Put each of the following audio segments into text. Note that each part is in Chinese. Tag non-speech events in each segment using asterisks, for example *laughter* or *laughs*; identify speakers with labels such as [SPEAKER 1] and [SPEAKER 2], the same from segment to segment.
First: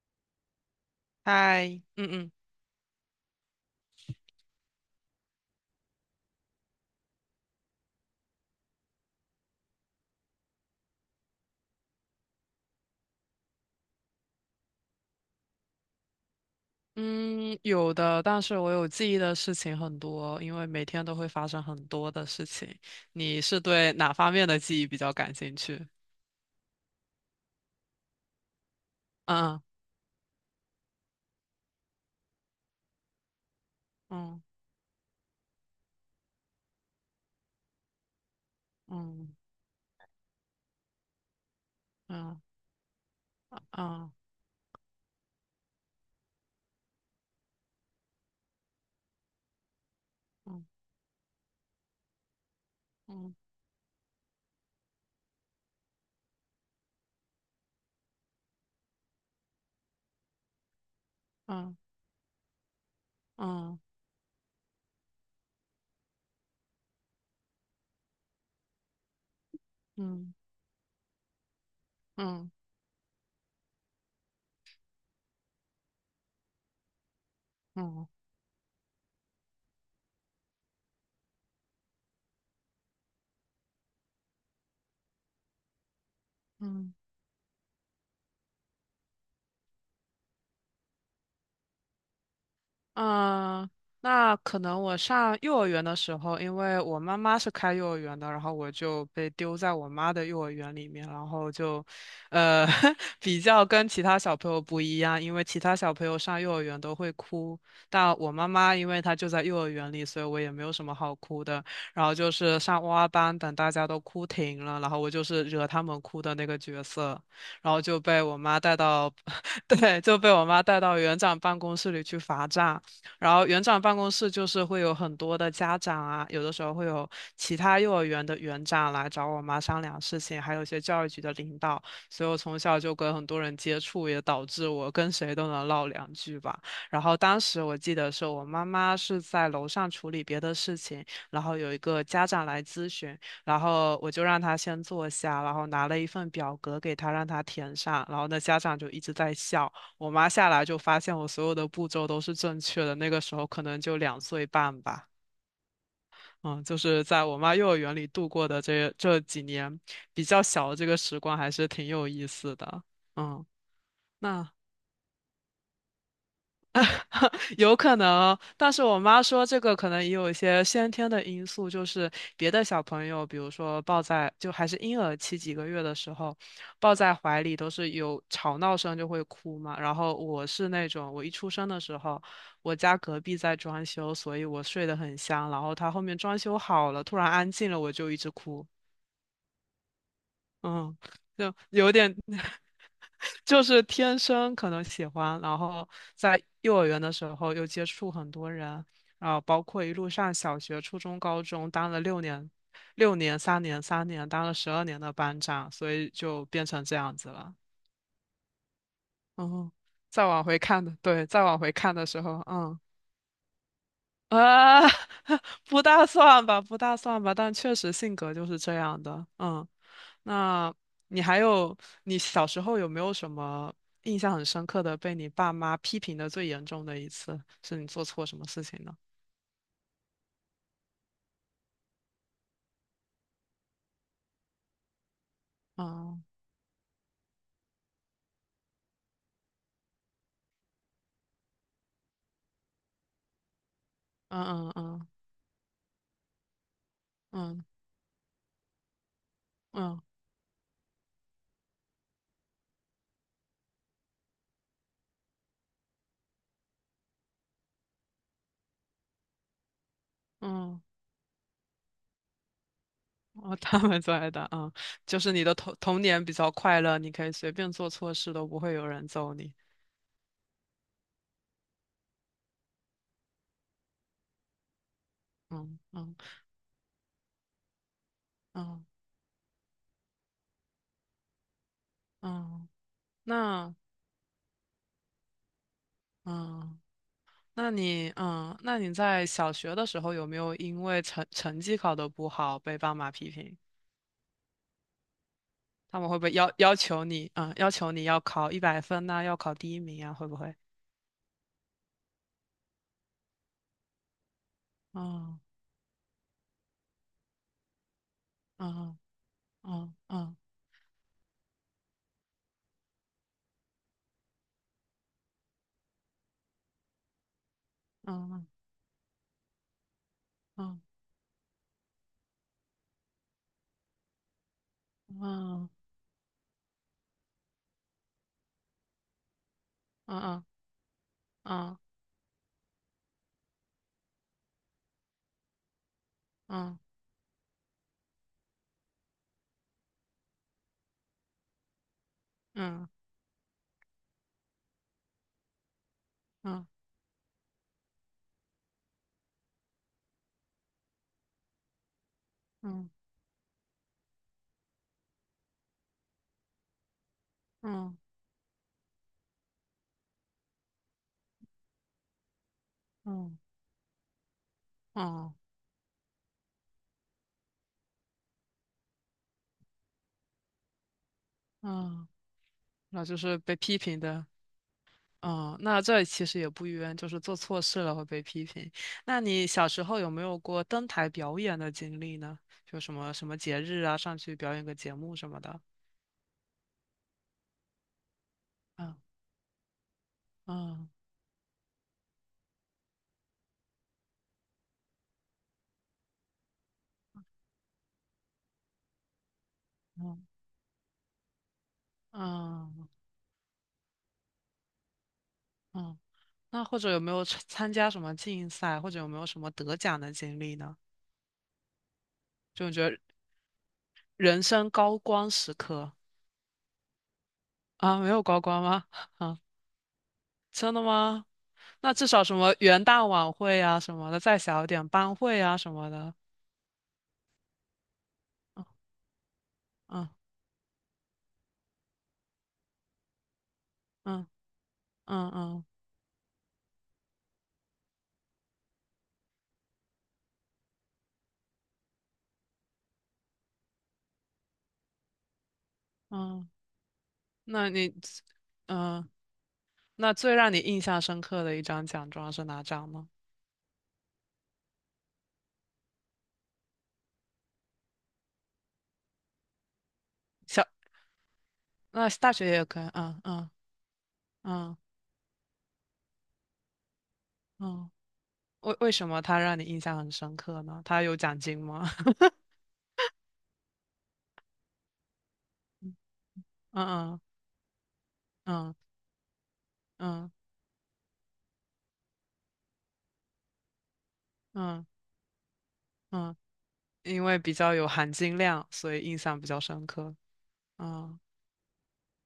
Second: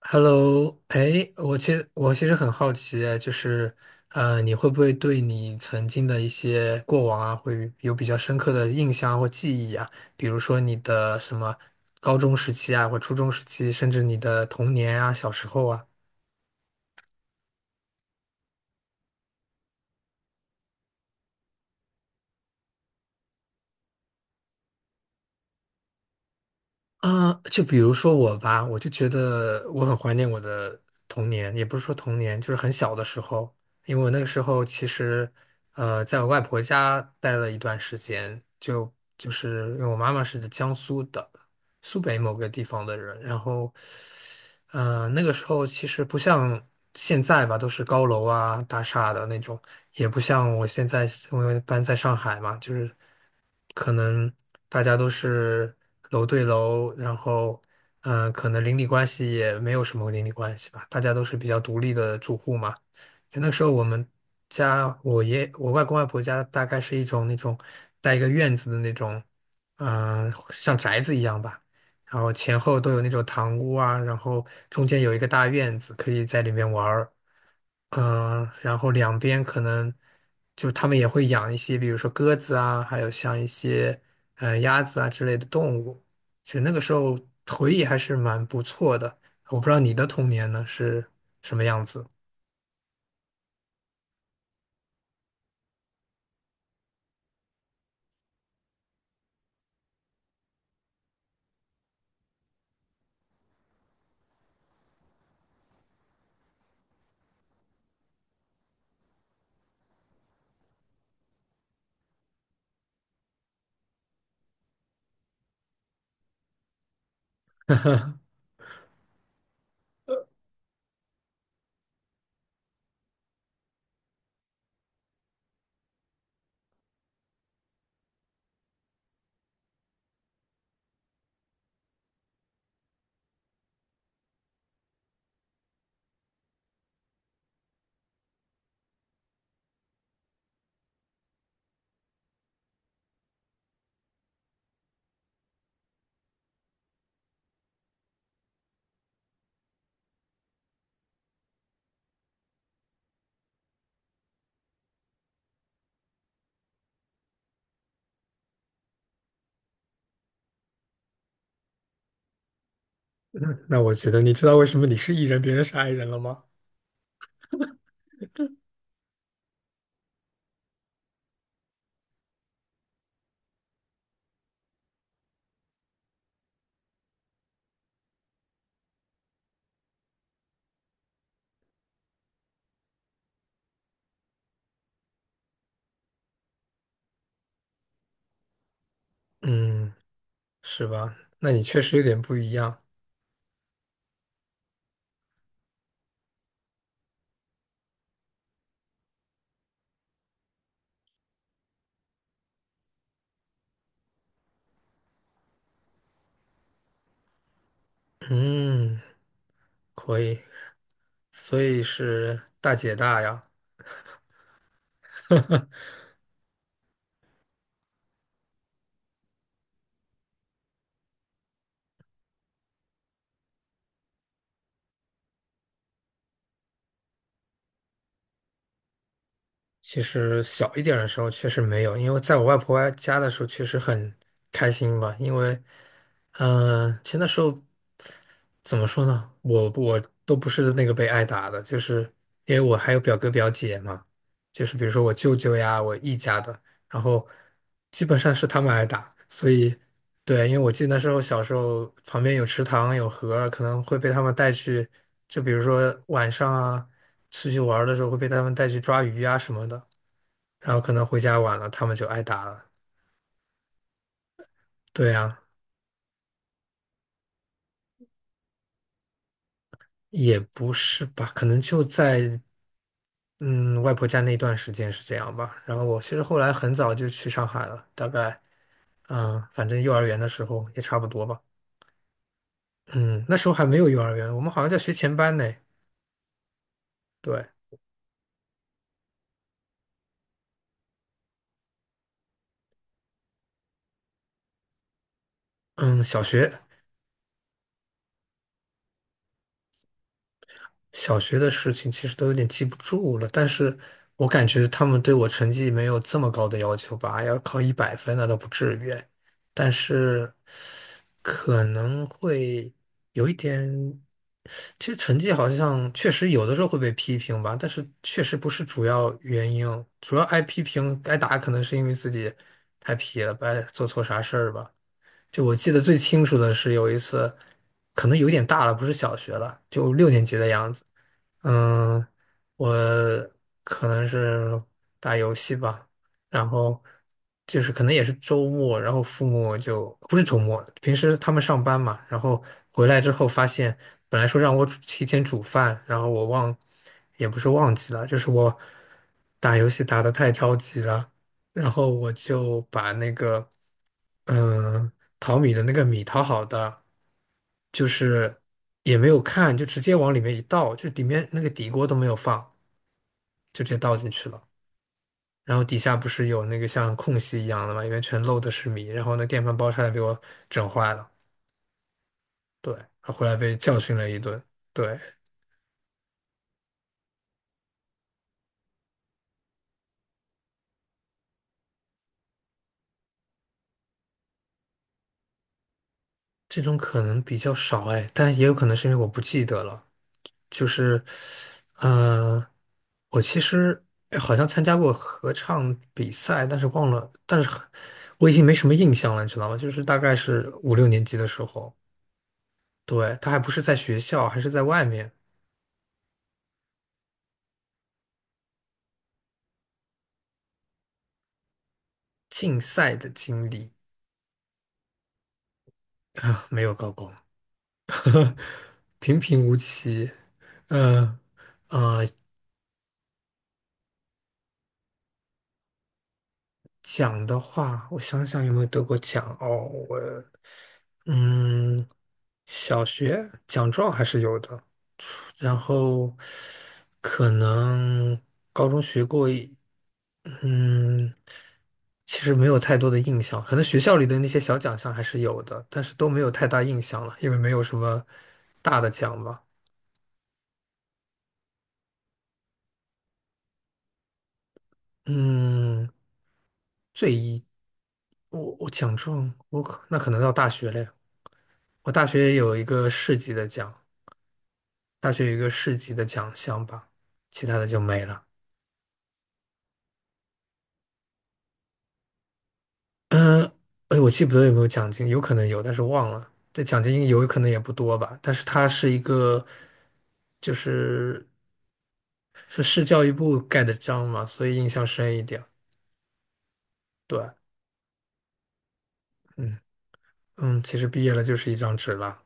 [SPEAKER 1] Hello，哎，我其
[SPEAKER 2] 嗨，
[SPEAKER 1] 实
[SPEAKER 2] 嗯
[SPEAKER 1] 我其
[SPEAKER 2] 嗯
[SPEAKER 1] 实很好奇，就是，你会不会对你曾经的一些过往啊，会有比较深刻的印象啊或记忆啊？比如说你的什么高中时期啊，或初中时期，甚至你的童年啊，小时候啊。
[SPEAKER 2] 嗯，有的，但是我有记忆的事情很多，因为每天都会发生很多的事情。你是对哪方面的记忆比较感兴趣？
[SPEAKER 1] 啊，就比如说我吧，我就觉
[SPEAKER 2] 嗯
[SPEAKER 1] 得我很怀念我的童年，也不是说童年，就是很小的时候，因为我那个
[SPEAKER 2] 嗯
[SPEAKER 1] 时候其实，在我外婆家待了一段时间，就
[SPEAKER 2] 嗯
[SPEAKER 1] 就是因为我妈妈是江苏的，苏北某
[SPEAKER 2] 嗯
[SPEAKER 1] 个地方的人，然后，
[SPEAKER 2] 嗯
[SPEAKER 1] 那个时候其实不像现在吧，都是高楼啊、大厦的那种，也不像我
[SPEAKER 2] 嗯
[SPEAKER 1] 现在因为搬在上海嘛，就是。
[SPEAKER 2] 嗯
[SPEAKER 1] 可能大家都是楼对楼，然后可能邻里关系也没有什么邻里关系吧，大家都是比较
[SPEAKER 2] 嗯
[SPEAKER 1] 独立的住户嘛。就那时候我们家，我爷我外公外婆家大概是一种那种带一个院子的那种，
[SPEAKER 2] 嗯
[SPEAKER 1] 像宅子一样吧。然后
[SPEAKER 2] 嗯
[SPEAKER 1] 前后都有那种堂屋啊，然后中间有一个大院子，可以在里面玩儿。
[SPEAKER 2] 嗯
[SPEAKER 1] 然后两边可能就是他们也会养一些，比如说鸽子啊，还有像一些鸭子啊之类的动物。其实那个时
[SPEAKER 2] 嗯。
[SPEAKER 1] 候回忆还是蛮不错的。我不知道你的童年呢是什么样子。*laughs*
[SPEAKER 2] 嗯，那可能我上幼儿园的时候，因为我妈妈是开幼儿园的，然后我就被丢在我妈的幼儿园里面，然后就，呃，*laughs* 比较跟其他小朋友不一样，因为其他小朋友上幼儿园都会哭，但我妈妈因为她就在幼儿园里，所以我也没有什么好哭的。然后就是上哇哇班，等大家都哭停了，然后我就是惹他们哭的那个角色，然后就被我妈带到，*laughs* 对，就被我妈带到园长办公室里去罚站。然后园长办公室就是会有很多的家长啊，有的时候会有其他幼儿园的园长来找我妈商量事情，还有一些教育局的领导，所以我从小就跟很多人接触，也导致我跟谁都能唠两句吧。然后当时我记得是我妈妈是在楼上处理别的事情，然后有一个家长来咨询，然后我就让他先坐下，然后拿了一份表格给他，让他填上，然后那家长就一直在笑。我妈下来就发现我所有的步骤都是正确的，那个时候可能就两岁半吧。嗯，就是在我妈幼儿园里度过的这几年比较小的这个时光，还是挺有意思的。嗯，
[SPEAKER 1] 嗯那我觉得，你知
[SPEAKER 2] 那
[SPEAKER 1] 道为什么你是 E 人，别人是 I 人了吗？
[SPEAKER 2] 有可能，但是我妈说这个可能也有一些先天的因素，就是别的小朋友，比如说抱在就还是婴儿期几个月的时候，抱在怀里都是有吵闹声就会哭嘛。然后我是那种，我一出生的时候，我家隔壁在装修，所以我睡得很香。然后他后面装修好了，突然安静了，我就一直哭。
[SPEAKER 1] 嗯，是
[SPEAKER 2] 嗯，
[SPEAKER 1] 吧？那
[SPEAKER 2] 就
[SPEAKER 1] 你确
[SPEAKER 2] 有
[SPEAKER 1] 实有
[SPEAKER 2] 点，
[SPEAKER 1] 点不一
[SPEAKER 2] *laughs*
[SPEAKER 1] 样。
[SPEAKER 2] 就是天生可能喜欢，然后在幼儿园的时候又接触很多人，然后包括一路上小学、初中、高中当了六年，六年、三年、三年，当了十二年的班长，所以就变成这样子了。
[SPEAKER 1] 嗯，
[SPEAKER 2] 嗯，
[SPEAKER 1] 可
[SPEAKER 2] 再
[SPEAKER 1] 以。
[SPEAKER 2] 往回看的，对，再往
[SPEAKER 1] 所
[SPEAKER 2] 回
[SPEAKER 1] 以
[SPEAKER 2] 看的时候，
[SPEAKER 1] 是大
[SPEAKER 2] 嗯。
[SPEAKER 1] 姐大呀。
[SPEAKER 2] 啊，*laughs* 不大算吧，不大算吧，但确实性格就是这样的。嗯，那你还有，你小时候有没有什么印象很深刻的被你爸妈批评的最严重的一次，是你做错什么事情呢？
[SPEAKER 1] 其实小一点的时候确实没有，因为在我外婆家的时候确实很开心吧，因为，
[SPEAKER 2] 嗯
[SPEAKER 1] 其实那时候怎么说呢，我都不是那个被挨打的，就是因为我还有表哥表姐嘛，就
[SPEAKER 2] 嗯
[SPEAKER 1] 是比如说
[SPEAKER 2] 嗯
[SPEAKER 1] 我舅舅呀，我姨家的，然后
[SPEAKER 2] 嗯
[SPEAKER 1] 基本上是他们挨打，所以
[SPEAKER 2] 嗯嗯
[SPEAKER 1] 对，因为我记得那时候小时候旁边有池塘有河，可能会被他们带去，就比如说晚上啊，出去玩儿的时候会被他们带去抓鱼啊什么的，然
[SPEAKER 2] 嗯，
[SPEAKER 1] 后可能回家晚了，他们就挨打了。
[SPEAKER 2] *laughs* 哦，他们最爱的，嗯，
[SPEAKER 1] 对
[SPEAKER 2] 就是
[SPEAKER 1] 啊，
[SPEAKER 2] 你的童年比较快乐，你可以随便做错事都不会有人揍你。
[SPEAKER 1] 也不是吧，可能就在外婆家那段时间是这样吧。然
[SPEAKER 2] 嗯
[SPEAKER 1] 后我其
[SPEAKER 2] 嗯
[SPEAKER 1] 实后来很早就去上海了，大概
[SPEAKER 2] 嗯
[SPEAKER 1] 反正幼儿园的时候也差不多吧。
[SPEAKER 2] 嗯，
[SPEAKER 1] 嗯，那时候还
[SPEAKER 2] 那
[SPEAKER 1] 没有幼儿园，我们好像在学前班呢。
[SPEAKER 2] 嗯，
[SPEAKER 1] 对，
[SPEAKER 2] 那你嗯，那你在小学的时候有没有因为成绩考得不好被爸妈批评？他
[SPEAKER 1] 嗯，
[SPEAKER 2] 们会
[SPEAKER 1] 小
[SPEAKER 2] 不会要
[SPEAKER 1] 学。
[SPEAKER 2] 要求你，嗯，要求你要考一百分呐、要考第一名啊，会不会？
[SPEAKER 1] 小学的事情其实都有点记不住了，但是我感觉他们对我
[SPEAKER 2] 嗯
[SPEAKER 1] 成绩没有这么高的要求吧，要考一百分那倒不至于，
[SPEAKER 2] 嗯
[SPEAKER 1] 但
[SPEAKER 2] 嗯
[SPEAKER 1] 是
[SPEAKER 2] 嗯
[SPEAKER 1] 可能会有一点，其实成绩好像确实有的时候会被批评吧，但是确实不
[SPEAKER 2] 嗯
[SPEAKER 1] 是主要原因，主要挨批
[SPEAKER 2] 嗯
[SPEAKER 1] 评挨打可能是因为自己太皮了，不爱做错啥事儿吧。就我记得最清楚的是有一次，可能有点大了，不是小学了，就六
[SPEAKER 2] 嗯
[SPEAKER 1] 年级
[SPEAKER 2] 嗯
[SPEAKER 1] 的样子。
[SPEAKER 2] 嗯
[SPEAKER 1] 嗯，我可能是打游戏吧，然后就是可能也是周末，然后父母就不是周末，平时他们上班嘛，然后
[SPEAKER 2] 嗯
[SPEAKER 1] 回
[SPEAKER 2] 嗯
[SPEAKER 1] 来之后发现，本来说让我煮提前煮饭，然后我
[SPEAKER 2] 嗯
[SPEAKER 1] 忘，
[SPEAKER 2] 嗯
[SPEAKER 1] 也不是忘记了，就是我打游戏打得太着急了，然后我就
[SPEAKER 2] 嗯
[SPEAKER 1] 把那个，嗯、淘米的那个米淘好的，就
[SPEAKER 2] 嗯
[SPEAKER 1] 是也没有看，就直接往里面一倒，就里面那个底锅都没有放，
[SPEAKER 2] 嗯
[SPEAKER 1] 就直接倒进去了。
[SPEAKER 2] 嗯，
[SPEAKER 1] 然后底下不是有那个像空隙一样的嘛，里面全漏的是米，然后那电饭煲差点被我整坏了。
[SPEAKER 2] 嗯
[SPEAKER 1] 对，
[SPEAKER 2] 那
[SPEAKER 1] 他
[SPEAKER 2] 就
[SPEAKER 1] 回来
[SPEAKER 2] 是被
[SPEAKER 1] 被
[SPEAKER 2] 批
[SPEAKER 1] 教训
[SPEAKER 2] 评
[SPEAKER 1] 了一
[SPEAKER 2] 的。
[SPEAKER 1] 顿。对，
[SPEAKER 2] 嗯，那这其实也不冤，就是做错事了会被批评。那你小时候有没有过登台表演的经历呢？就什么什么节日啊，上去表演个节目什么的。
[SPEAKER 1] 这种可能比较少哎，但也有可能是因为
[SPEAKER 2] 嗯
[SPEAKER 1] 我不记得了。就
[SPEAKER 2] 嗯
[SPEAKER 1] 是，呃，我其实哎好像参加过合唱比赛，但是忘了，但是我已经没什么印象了，你知道吗？就是大概
[SPEAKER 2] 嗯
[SPEAKER 1] 是五六年级的时候，
[SPEAKER 2] 嗯
[SPEAKER 1] 对，他还不是在学校，还是在外面
[SPEAKER 2] 嗯，那或者有没有参加什么竞赛，或者有没有什么得奖的经历呢？
[SPEAKER 1] 竞
[SPEAKER 2] 就你觉
[SPEAKER 1] 赛
[SPEAKER 2] 得
[SPEAKER 1] 的经历
[SPEAKER 2] 人生高光时刻
[SPEAKER 1] 啊，*laughs* 没有高光，
[SPEAKER 2] 啊，没有
[SPEAKER 1] *laughs*
[SPEAKER 2] 高光吗？
[SPEAKER 1] 平
[SPEAKER 2] *laughs* 啊，
[SPEAKER 1] 平无奇，
[SPEAKER 2] 真的
[SPEAKER 1] 嗯，
[SPEAKER 2] 吗？那
[SPEAKER 1] 呃，
[SPEAKER 2] 至少什么元旦晚会啊什么的，再小一点班会啊什么的。
[SPEAKER 1] 奖的话，我想想有没有
[SPEAKER 2] 嗯
[SPEAKER 1] 得过奖哦。我
[SPEAKER 2] 嗯
[SPEAKER 1] 嗯，小学奖状还是
[SPEAKER 2] 嗯
[SPEAKER 1] 有的，
[SPEAKER 2] 嗯
[SPEAKER 1] 然
[SPEAKER 2] 嗯
[SPEAKER 1] 后可能高中学过一，嗯，其实没有太多的印象。可能学校里的那些小奖项还是有的，但是都没有太
[SPEAKER 2] 嗯，
[SPEAKER 1] 大印象了，因为没有
[SPEAKER 2] 那
[SPEAKER 1] 什
[SPEAKER 2] 你
[SPEAKER 1] 么大的
[SPEAKER 2] 嗯，
[SPEAKER 1] 奖吧。
[SPEAKER 2] 那最让你印象深刻的一张奖状是哪张呢？
[SPEAKER 1] 嗯，最一，我奖状，我可那可能到大
[SPEAKER 2] 小，
[SPEAKER 1] 学嘞。我大
[SPEAKER 2] 那大
[SPEAKER 1] 学
[SPEAKER 2] 学
[SPEAKER 1] 有一
[SPEAKER 2] 也可以。
[SPEAKER 1] 个市
[SPEAKER 2] 嗯
[SPEAKER 1] 级的
[SPEAKER 2] 嗯
[SPEAKER 1] 奖，
[SPEAKER 2] 嗯
[SPEAKER 1] 大学有一个市级的奖项吧，其他的就
[SPEAKER 2] 嗯
[SPEAKER 1] 没了。
[SPEAKER 2] 为什么他让你印象很深刻呢？他有奖金吗？*laughs*
[SPEAKER 1] 哎，我记不得有没有奖金，有可能有，但是忘了。这奖金
[SPEAKER 2] 嗯
[SPEAKER 1] 有可能也不多吧，但是它
[SPEAKER 2] 嗯
[SPEAKER 1] 是一个，
[SPEAKER 2] 嗯
[SPEAKER 1] 就是是市教育部盖的章嘛，所以印
[SPEAKER 2] 嗯
[SPEAKER 1] 象
[SPEAKER 2] 嗯
[SPEAKER 1] 深一点。
[SPEAKER 2] 嗯，因
[SPEAKER 1] 对，
[SPEAKER 2] 为比较有含金量，所以印象比
[SPEAKER 1] 嗯
[SPEAKER 2] 较深刻。
[SPEAKER 1] 嗯，其实毕业
[SPEAKER 2] 嗯
[SPEAKER 1] 了就是一张纸了。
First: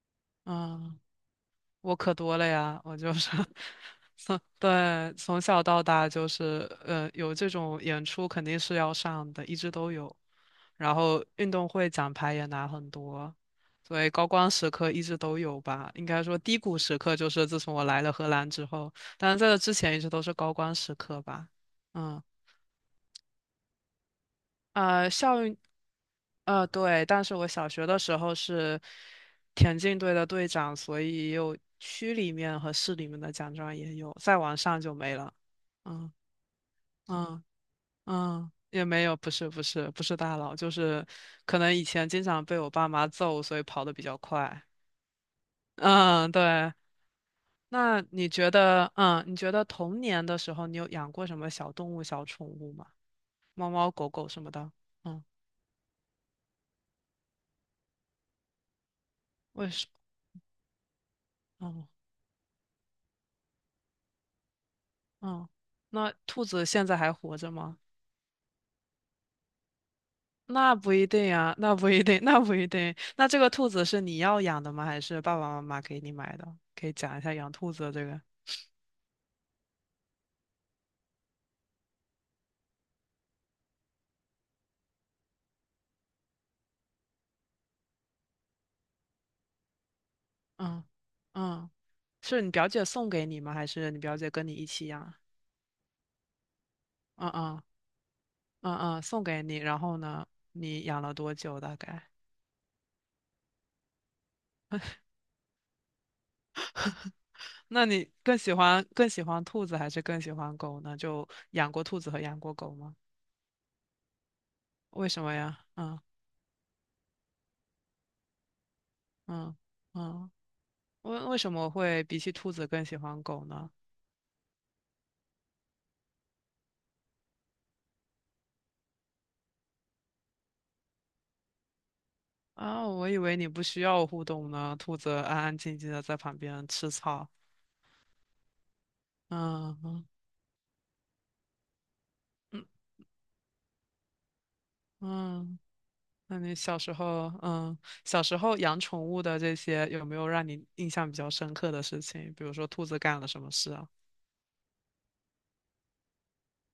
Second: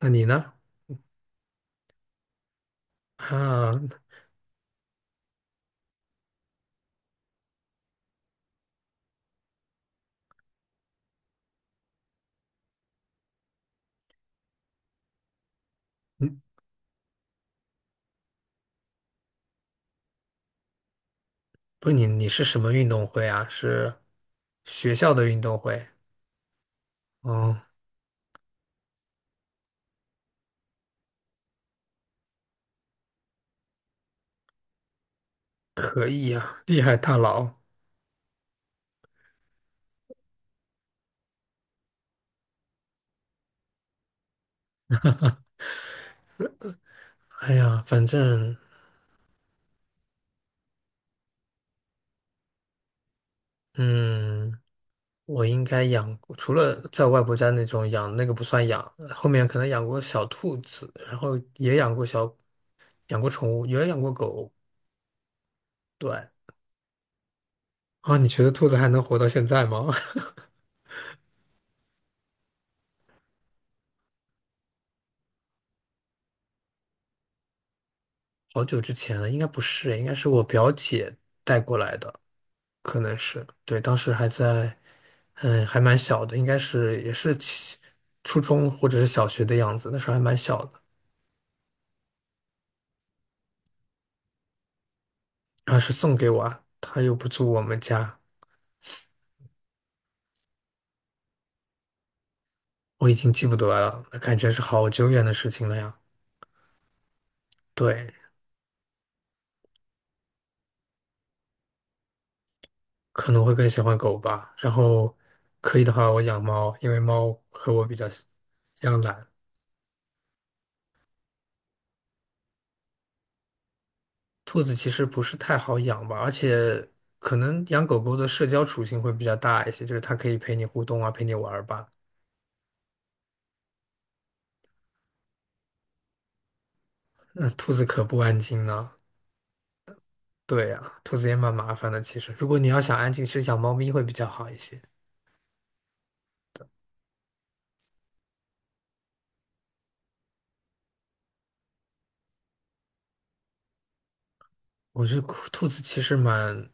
[SPEAKER 1] 那你呢？
[SPEAKER 2] 嗯。我可多了呀，我就是 *laughs*
[SPEAKER 1] 啊，
[SPEAKER 2] 从对从小到大就是呃有这种演出肯定是要上的，一直都有。然后运动会奖牌也拿很多，所以高光时刻一直都有吧。应该
[SPEAKER 1] 嗯，
[SPEAKER 2] 说低谷时刻就是自从我来了荷兰之后，但是在这之前一直都是高光时刻吧。
[SPEAKER 1] 不是你，
[SPEAKER 2] 嗯，
[SPEAKER 1] 你是什么运动会啊？是学
[SPEAKER 2] 呃，
[SPEAKER 1] 校的
[SPEAKER 2] 校
[SPEAKER 1] 运动会？
[SPEAKER 2] 呃，对，但是我
[SPEAKER 1] 哦，
[SPEAKER 2] 小学的时候是田径队的队长，所以也有区里面和市里面的奖状也有，再往上就没了。
[SPEAKER 1] 可
[SPEAKER 2] 嗯
[SPEAKER 1] 以呀，厉害大
[SPEAKER 2] 嗯
[SPEAKER 1] 佬。
[SPEAKER 2] 嗯，也没有，不是不是不是大佬，就是可能以前经常被我爸妈揍，所以跑得比较快。嗯，对。
[SPEAKER 1] 哎呀，
[SPEAKER 2] 那
[SPEAKER 1] 反
[SPEAKER 2] 你觉
[SPEAKER 1] 正
[SPEAKER 2] 得，嗯，你觉得童年的时候你有养过什么小动物、小宠物吗？猫猫、狗狗什么
[SPEAKER 1] 嗯。
[SPEAKER 2] 的？嗯，
[SPEAKER 1] 我应该养过，除了在外婆家那种养，那个不算养，后面可能
[SPEAKER 2] 为
[SPEAKER 1] 养
[SPEAKER 2] 什么？
[SPEAKER 1] 过小兔子，然后也
[SPEAKER 2] 嗯
[SPEAKER 1] 养过小，养过宠物，也养过狗。
[SPEAKER 2] 嗯，那
[SPEAKER 1] 对，
[SPEAKER 2] 兔子现在还活着吗？
[SPEAKER 1] 啊，你觉得兔子还能活到现在吗？
[SPEAKER 2] 那不一定啊，那不一定，*laughs* 那不一定。那这个兔子是你要养的吗？还是爸爸妈妈给你买的？可以讲一下养兔子的这个。
[SPEAKER 1] *laughs* 好久之前了，应该不是，应该是我表姐带过来的，可能是，对，当时还在，还蛮小的，应该是也是起初中或者是小学的样子，那时候还蛮小的，
[SPEAKER 2] 嗯嗯，是你表姐送给你吗？还是你表姐跟你一起养？
[SPEAKER 1] 然后是送给我啊，她又不
[SPEAKER 2] 嗯
[SPEAKER 1] 住我
[SPEAKER 2] 嗯
[SPEAKER 1] 们家。
[SPEAKER 2] 嗯嗯，送给你。然后呢，你养了多久大概？
[SPEAKER 1] 我已经记不得了，那感觉是好久远的事情了呀。
[SPEAKER 2] 那
[SPEAKER 1] 对，
[SPEAKER 2] 你更喜欢更喜欢兔子还是更喜欢狗呢？就养过兔子和养过狗吗？
[SPEAKER 1] 可能会更喜欢狗吧。然
[SPEAKER 2] 为
[SPEAKER 1] 后
[SPEAKER 2] 什么呀？
[SPEAKER 1] 可以的
[SPEAKER 2] 嗯
[SPEAKER 1] 话，我养猫，因为猫和我比较像一样懒。
[SPEAKER 2] 嗯嗯，为什么会比起兔子更喜欢狗呢？
[SPEAKER 1] 兔子其实不是太好养吧，而且可能养狗狗的社交属性会比较大一些，就是它可以陪你互动啊，陪你玩儿吧。
[SPEAKER 2] 啊，我以为你不需要互动呢，兔子安安静静的在旁边吃草。
[SPEAKER 1] 那兔子可不安静呢。
[SPEAKER 2] 嗯嗯
[SPEAKER 1] 对呀，兔子也蛮麻烦的。其实，如果
[SPEAKER 2] 嗯，
[SPEAKER 1] 你要想安静，其实养猫咪会比较好一些。
[SPEAKER 2] 嗯，那你小时候，嗯，小时候养宠物的这些，有没有让你印象比较深刻的事情？比如说兔子干了什么事啊？
[SPEAKER 1] 我觉得兔子其实蛮，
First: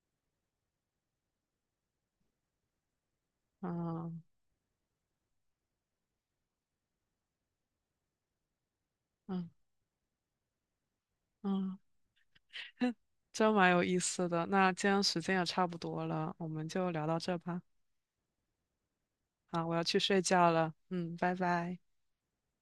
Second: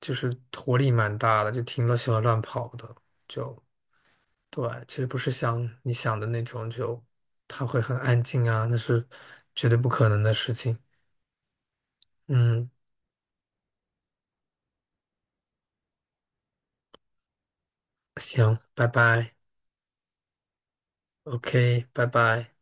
[SPEAKER 1] 就是活力蛮大的，就挺乐喜欢乱跑的，就
[SPEAKER 2] 嗯
[SPEAKER 1] 对，其实不是像你想的那种，就它会很安静啊，那是
[SPEAKER 2] 嗯
[SPEAKER 1] 绝对不可能的事情。
[SPEAKER 2] 嗯，
[SPEAKER 1] 嗯，
[SPEAKER 2] 真蛮有意思的。那今天时间也差不多了，我们就聊到这吧。
[SPEAKER 1] 行，拜拜
[SPEAKER 2] 啊，我要去睡觉了。嗯，拜拜。
[SPEAKER 1] ，OK，拜拜。